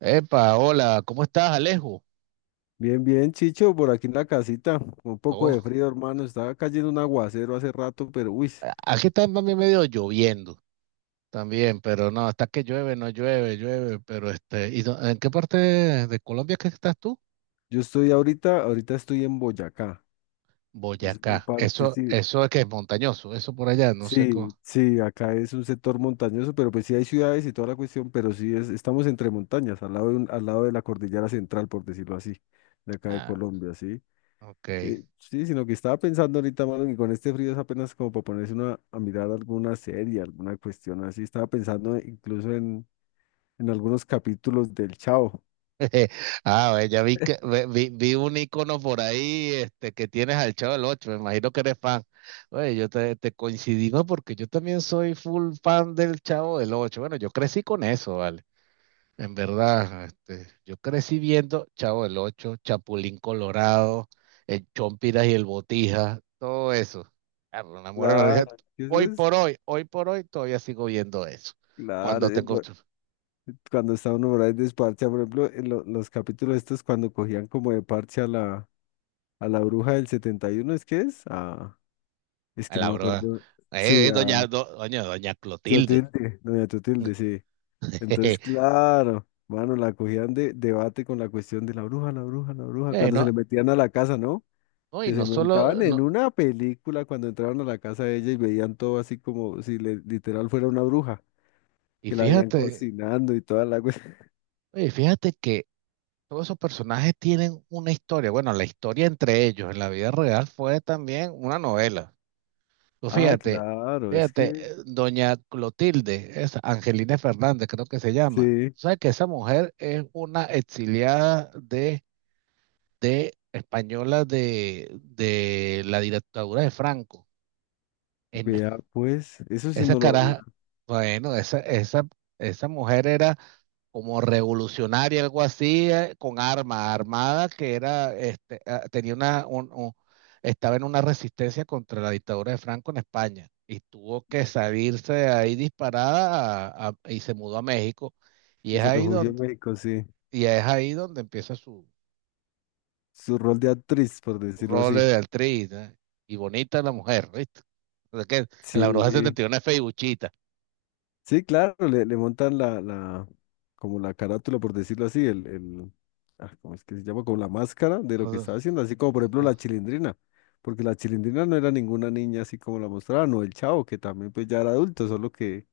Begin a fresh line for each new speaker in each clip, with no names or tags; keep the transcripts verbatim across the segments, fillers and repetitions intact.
Epa, hola, ¿cómo estás, Alejo?
Bien, bien, Chicho, por aquí en la casita, con un poco de
Oh,
frío, hermano, estaba cayendo un aguacero hace rato, pero uy,
a- aquí está también medio lloviendo también, pero no, está que llueve, no llueve, llueve, pero este, ¿y dó- en qué parte de Colombia es que estás tú?
yo estoy ahorita, ahorita estoy en Boyacá, es una
Boyacá.
parte,
Eso,
sí,
eso es que es montañoso, eso por allá, no sé cómo.
sí, sí, acá es un sector montañoso, pero pues sí hay ciudades y toda la cuestión, pero sí es, estamos entre montañas, al lado de, un- al lado de la cordillera central, por decirlo así, de acá de
Ah,
Colombia, sí.
ok.
Eh, sí, sino que estaba pensando ahorita, mano, que con este frío es apenas como para ponerse una, a mirar alguna serie, alguna cuestión así, estaba pensando incluso en en algunos capítulos del Chavo.
Ah, ve, ya vi que ve- vi, vi un icono por ahí, este, que tienes al Chavo del Ocho, me imagino que eres fan. Oye, yo te, te coincidimos porque yo también soy full fan del Chavo del Ocho. Bueno, yo crecí con eso, ¿vale? En verdad, este, yo crecí viendo Chavo del Ocho, Chapulín Colorado, el Chompiras y el Botija, todo eso. Ah, pero me muero de la risa.
Claro, eso
Hoy
es
por hoy, hoy por hoy todavía sigo viendo eso.
claro.
Cuando
eh,
tengo
por- Cuando está uno por ahí desparchado, por ejemplo, en lo- los capítulos estos cuando cogían como de parche a la, a la bruja del setenta y uno, ¿es que es? Ah, es
a
que no
la
me
broda,
acuerdo.
eh,
Sí,
eh, doña,
a
do- doña, doña Clotilde.
Teotilde, doña Teotilde, sí. Entonces, claro, mano, la cogían de debate con la cuestión de la bruja, la bruja, la bruja, cuando se
Bueno,
le metían a la casa, ¿no?
no, y
Que se
no solo,
montaban en
no,
una película cuando entraron a la casa de ella y veían todo así como si le- literal fuera una bruja,
y
que la habían
fíjate,
cocinando y toda la cuestión.
oye, fíjate que todos esos personajes tienen una historia. Bueno, la historia entre ellos en la vida real fue también una novela. Pues
Ah,
fíjate,
claro, es
fíjate,
que
eh, doña Clotilde es Angelina Fernández, creo que se llama.
sí,
¿Sabes que esa mujer es una exiliada de, de española de, de la dictadura de Franco? En-
vea, pues, eso sí
Esa
no lo había.
caraja, bueno, esa, esa, esa mujer era como revolucionaria, algo así, eh, con arma armada, que era, este, ah, tenía una, un- un- estaba en una resistencia contra la dictadura de Franco en España y tuvo que salirse de ahí disparada a- a- y se mudó a México y
Y
es
se
ahí
refugió en
donde,
México, sí.
y es ahí donde empieza su
Su rol de actriz, por decirlo
rol
así.
de actriz, ¿eh? Y bonita la mujer, ¿viste? O sea que en la bruja
Sí,
setenta y uno es feibuchita.
sí, claro, le, le montan la, la, como la carátula, por decirlo así, el, el, ah, ¿cómo es que se llama? Como la máscara de lo que estaba haciendo, así como por ejemplo la Chilindrina, porque la Chilindrina no era ninguna niña así como la mostraban, o el Chavo, que también pues ya era adulto, solo que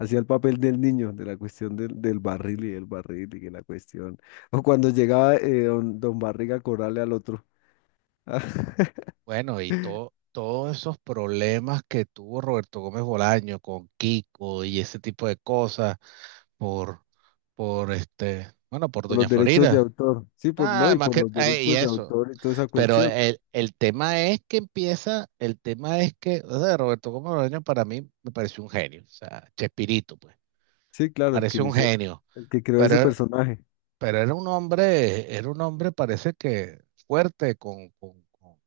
hacía el papel del niño, de la cuestión del, del barril y el barril y que la cuestión. O cuando llegaba eh, don, don Barriga a cobrarle al otro.
Bueno, y todo, todos esos problemas que tuvo Roberto Gómez Bolaño con Kiko y ese tipo de cosas por, por este, bueno, por
Por
Doña
los derechos de
Florida.
autor. Sí, por no,
Nada
y
más
por
que,
los
eh, y
derechos de
eso.
autor y toda esa
Pero
cuestión.
el, el tema es que empieza, el tema es que, o sea, Roberto Gómez Bolaño para mí me pareció un genio, o sea, Chespirito, pues,
Sí, claro, el que
pareció un
inició,
genio,
el que creó ese
pero,
personaje.
pero era un hombre, era un hombre, parece que fuerte, con con, con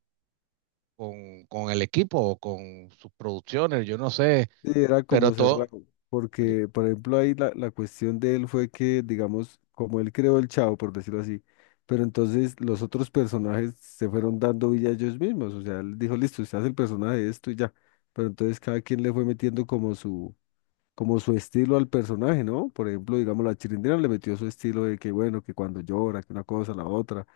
con, con el equipo o con sus producciones, yo no sé,
Sí, era
pero
como
todo,
cerrado, porque por ejemplo ahí la, la cuestión de él fue que, digamos, como él creó el Chavo, por decirlo así, pero entonces los otros personajes se fueron dando vida a ellos mismos, o sea, él dijo, listo, usted hace el personaje de esto y ya, pero entonces cada quien le fue metiendo como su, como su estilo al personaje, ¿no? Por ejemplo, digamos, la Chilindrina le metió su estilo de que, bueno, que cuando llora, que una cosa, la otra.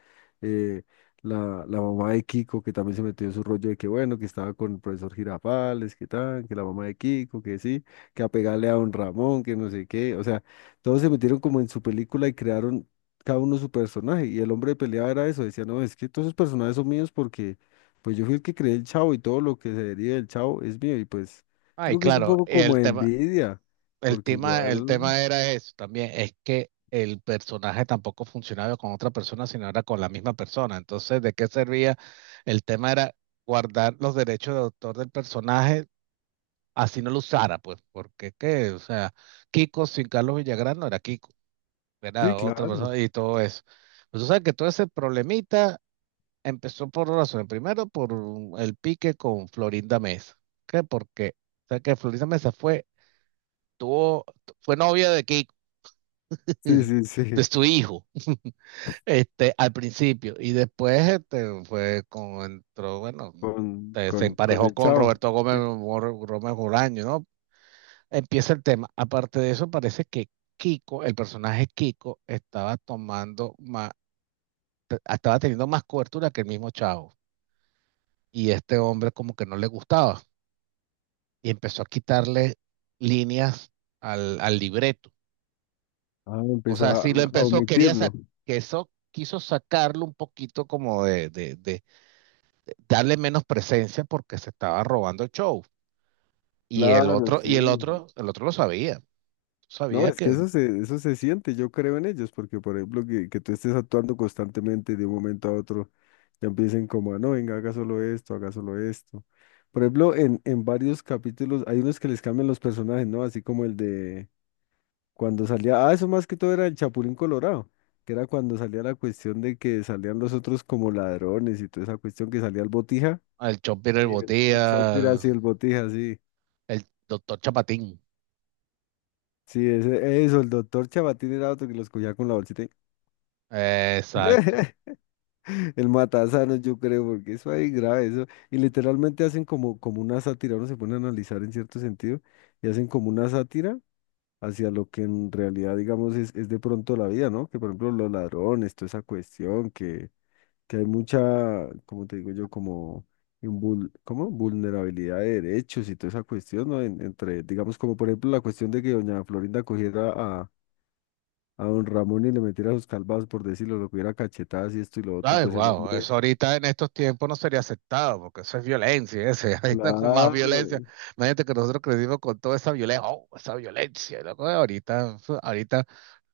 Eh, la, la mamá de Kiko, que también se metió en su rollo de que, bueno, que estaba con el profesor Girafales, que tal, que la mamá de Kiko, que sí, que a pegarle a don Ramón, que no sé qué. O sea, todos se metieron como en su película y crearon cada uno su personaje. Y el hombre de pelea era eso, decía, no, es que todos esos personajes son míos porque, pues yo fui el que creé el Chavo y todo lo que se deriva del Chavo es mío y pues...
ay,
Digo que es un
claro,
poco como
el tema,
envidia,
el
porque
tema, el
igual,
tema era eso también, es que el personaje tampoco funcionaba con otra persona, sino era con la misma persona. Entonces, ¿de qué servía? El tema era guardar los derechos de autor del personaje, así no lo usara, pues, porque qué, o sea, Kiko sin Carlos Villagrán no era Kiko,
sí,
era otra
claro,
persona y todo eso. Pues, o sea, que todo ese problemita empezó por dos razones. Primero, por el pique con Florinda Mesa. ¿Qué? Porque, o sea, que Florinda Mesa fue, tuvo, fue novia de Kiko,
sí, sí,
de
sí,
su hijo, este, al principio. Y después, este, fue con, entró, bueno,
con,
eh, se
con, con
emparejó
el
con
chavo,
Roberto Gómez,
sí.
Mor- Gómez Bolaño, ¿no? Empieza el tema. Aparte de eso, parece que Kiko, el personaje Kiko, estaba tomando más, estaba teniendo más cobertura que el mismo Chavo. Y este hombre como que no le gustaba. Y empezó a quitarle líneas al, al libreto.
Ah, empezó
Cosas
a,
así, lo
a
empezó, quería sa-
omitirlo,
que eso quiso sacarlo un poquito como de, de, de darle menos presencia porque se estaba robando el show. Y el
claro,
otro, y el
sí.
otro, el otro lo sabía.
No,
Sabía
es que
que
eso se, eso se siente, yo creo en ellos, porque por ejemplo, que, que tú estés actuando constantemente de un momento a otro, ya empiecen como, a, no, venga, haga solo esto, haga solo esto. Por ejemplo, en, en varios capítulos hay unos que les cambian los personajes, ¿no? Así como el de... Cuando salía, ah, eso más que todo era el Chapulín Colorado, que era cuando salía la cuestión de que salían los otros como ladrones y toda esa cuestión que salía el Botija.
el Chompier el
Y el, el Chopper
Botía,
así, el Botija, sí.
el doctor Chapatín.
Sí, ese, eso, el doctor Chabatín era otro que los cogía con la bolsita, y-
Exacto.
el matasanos, yo creo, porque eso ahí grave, eso. Y literalmente hacen como, como una sátira, uno se pone a analizar en cierto sentido, y hacen como una sátira hacia lo que en realidad, digamos, es, es de pronto la vida, ¿no? Que por ejemplo los ladrones, toda esa cuestión, que que hay mucha, como te digo yo, como, invul- ¿cómo? Vulnerabilidad de derechos y toda esa cuestión, ¿no? En- entre, digamos, como por ejemplo la cuestión de que doña Florinda cogiera a, a don Ramón y le metiera sus calvas, por decirlo, lo cogiera a cachetadas y esto y lo otro, y
Ay,
pues el
wow,
hombre,
eso ahorita en estos tiempos no sería aceptado, porque eso es violencia, ese, ahí está con más
claro,
violencia. Imagínate que nosotros crecimos con toda esa violencia, oh, esa violencia, loco, ahorita, ahorita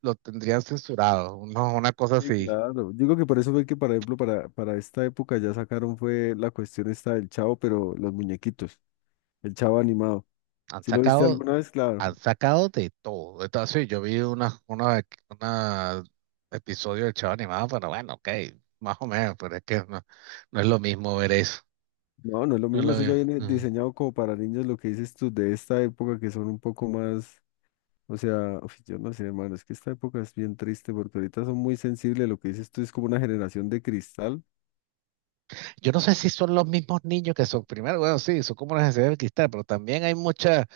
lo tendrían censurado, no, una cosa
sí,
así.
claro. Digo que por eso fue que, por ejemplo, para, para esta época ya sacaron fue la cuestión esta del Chavo, pero los muñequitos, el Chavo animado.
Han
¿Sí lo viste
sacado,
alguna vez? Claro.
han sacado de todo. Entonces, sí, yo vi una, una, una episodio del Chavo Animado, pero bueno, ok, más o menos, pero es que no, no es lo mismo ver eso.
No, no es lo
No es
mismo,
lo
eso ya viene
mismo.
diseñado como para niños, lo que dices tú de esta época que son un poco más, o sea, uf, yo no sé, hermano, es que esta época es bien triste porque ahorita son muy sensibles, lo que dices tú es como una generación de cristal,
Yo no sé si son los mismos niños que son, primero, bueno, sí, son como una necesidad del cristal, pero también hay mucha,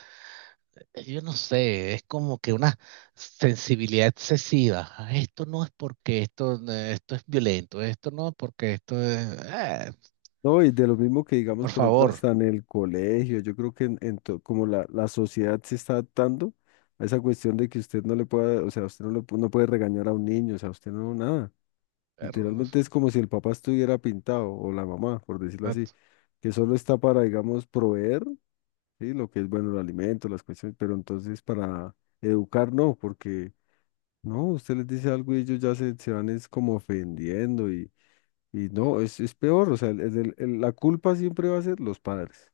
yo no sé, es como que una sensibilidad excesiva. Ah, esto no es porque esto, eh, esto es violento, esto no es porque esto es, ah,
¿no? Y de lo mismo que digamos,
por
por ejemplo,
favor.
hasta en el colegio, yo creo que en, en to- como la, la sociedad se está adaptando a esa cuestión de que usted no le pueda, o sea, usted no, le, pu- no puede regañar a un niño, o sea, usted no, nada.
Perro, no,
Literalmente es como si el papá estuviera pintado o la mamá, por decirlo así,
exacto.
que solo está para, digamos, proveer. Sí, lo que es bueno, el alimento, las cuestiones, pero entonces para educar no, porque no, usted les dice algo y ellos ya se, se van es como ofendiendo y, y no, es, es peor, o sea, el- el- el- la culpa siempre va a ser los padres,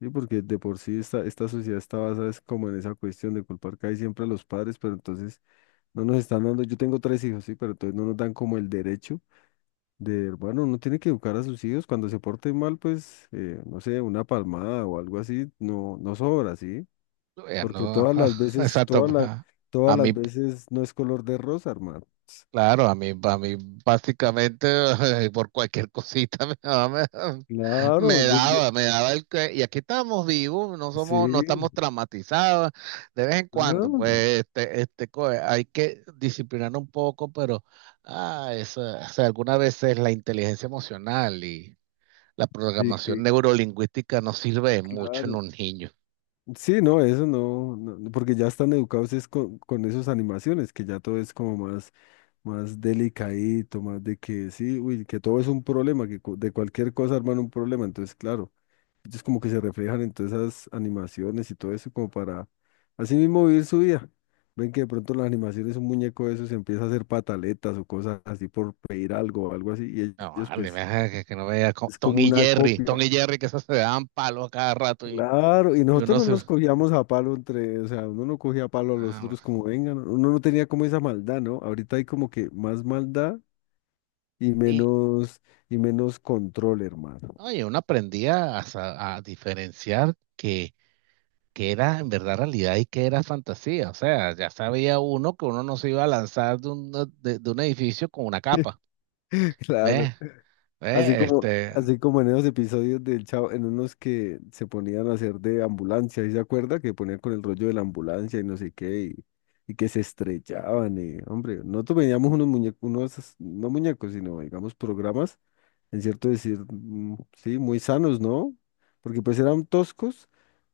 ¿sí? Porque de por sí esta, esta sociedad está basada es como en esa cuestión de culpar casi siempre a los padres, pero entonces no nos están dando, yo tengo tres hijos, sí, pero entonces no nos dan como el derecho de, bueno, uno tiene que educar a sus hijos, cuando se porten mal, pues, eh, no sé, una palmada o algo así, no, no sobra, ¿sí?
Ya
Porque
no,
todas
ajá,
las veces,
exacto,
todas las,
ajá.
todas
A
las
mí,
veces no es color de rosa, hermano.
claro, a mí, a mí básicamente por cualquier cosita me daba, me, me
Claro, yo, yo,
daba, me daba el que, y aquí estamos vivos, no somos, no
sí,
estamos traumatizados, de vez en cuando,
ah,
pues este, este, co- hay que disciplinar un poco, pero ah, eso, o sea, algunas veces la inteligencia emocional y la
sí,
programación
que
neurolingüística no sirve de mucho en
claro.
un niño.
Sí, no, eso no, no, no, porque ya están educados es con, con esas animaciones, que ya todo es como más, más delicadito, más de que sí, uy, que todo es un problema, que cu- de cualquier cosa arman un problema, entonces claro. Ellos como que se reflejan en todas esas animaciones y todo eso como para así mismo vivir su vida. Ven que de pronto las animaciones, un muñeco de esos empieza a hacer pataletas o cosas así por pedir algo o algo así y
No,
ellos
vale, me
pues
deja que, que no vea co-
es
Tom
como
y
una
Jerry, Tom
copia.
y Jerry que esos se daban palos a cada rato y,
Claro, y
y
nosotros
uno
no
se...
nos cogíamos a palo entre, o sea, uno no cogía a palo a
Ah,
los otros
bueno.
como vengan, uno no tenía como esa maldad, ¿no? Ahorita hay como que más maldad y
Sí,
menos y menos control, hermano.
no, y oye, uno aprendía a, sa- a diferenciar que, que era en verdad realidad y que era fantasía. O sea, ya sabía uno que uno no se iba a lanzar de un, de, de un edificio con una capa.
Claro,
¿Ves?
así
¿Ves?
como,
Este,
así como en esos episodios del Chavo, en unos que se ponían a hacer de ambulancia, ¿y se acuerda? Que ponían con el rollo de la ambulancia y no sé qué, y, y que se estrellaban, y, hombre, nosotros veíamos unos muñecos, unos, no muñecos, sino, digamos, programas, en cierto decir, mm, sí, muy sanos, ¿no? Porque pues eran toscos,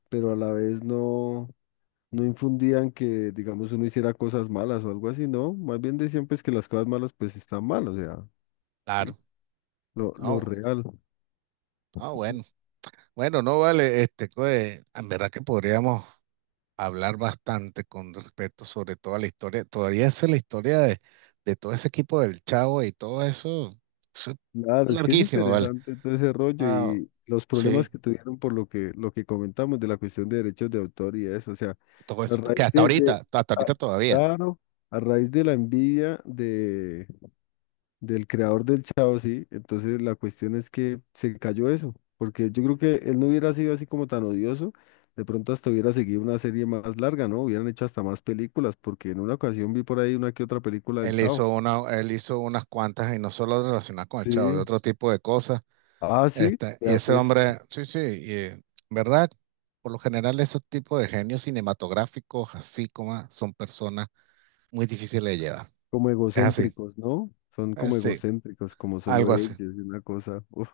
pero a la vez no, no infundían que, digamos, uno hiciera cosas malas o algo así, ¿no? Más bien decían pues que las cosas malas pues están mal, o sea, ¿sí?
claro.
Lo, lo
No,
real.
no, bueno. Bueno, no vale, este, pues, en verdad que podríamos hablar bastante con respecto sobre toda la historia. Todavía es la historia de, de todo ese equipo del Chavo y todo eso. Eso es
Claro, es que es
larguísimo, ¿vale?
interesante todo ese rollo
Ah,
y los
sí.
problemas que tuvieron por lo que, lo que comentamos de la cuestión de derechos de autor y eso, o sea,
Todo
a
eso, que
raíz
hasta
de, de-
ahorita, hasta ahorita
a-
todavía.
claro, a raíz de la envidia de, del creador del Chao, sí, entonces la cuestión es que se cayó eso, porque yo creo que él no hubiera sido así como tan odioso, de pronto hasta hubiera seguido una serie más larga, ¿no? Hubieran hecho hasta más películas, porque en una ocasión vi por ahí una que otra película del
Él
Chao.
hizo una, él hizo unas cuantas y no solo relacionadas con el Chavo, de
Sí.
otro tipo de cosas.
Ah, sí,
Este, y
ya
ese
pues.
hombre, sí, sí, y, ¿verdad? Por lo general, esos tipos de genios cinematográficos, así como son personas muy difíciles de llevar.
Como
Es así.
egocéntricos, ¿no? Son
Eh,
como
sí.
egocéntricos, como solo
Algo así.
ellos, y una cosa. Uf,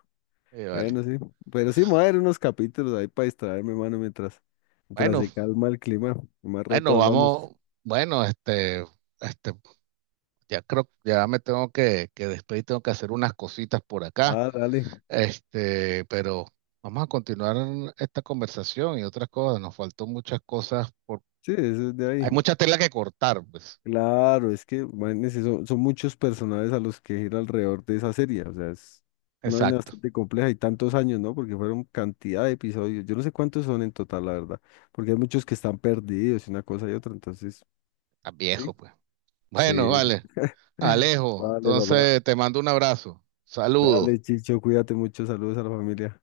Y yo, vale.
bueno, sí. Pero sí, me voy a ver unos capítulos ahí para distraerme, mano, mientras, mientras
Bueno,
se calma el clima. Más rato
bueno,
hablamos.
vamos, bueno, este, este, ya creo, ya me tengo que, que despedir, tengo que hacer unas cositas por acá,
Ah, dale.
este, pero vamos a continuar esta conversación y otras cosas, nos faltó muchas cosas, por,
Sí, eso es de
hay
ahí.
mucha tela que cortar, pues,
Claro, es que imagínense, son, son muchos personajes a los que gira alrededor de esa serie. O sea, es una vaina
exacto,
bastante compleja y tantos años, ¿no? Porque fueron cantidad de episodios. Yo no sé cuántos son en total, la verdad. Porque hay muchos que están perdidos y una cosa y otra. Entonces,
está viejo,
sí,
pues. Bueno,
sí.
vale, Alejo,
Vale, papá.
entonces te mando un abrazo, saludos.
Dale, Chicho, cuídate mucho. Saludos a la familia.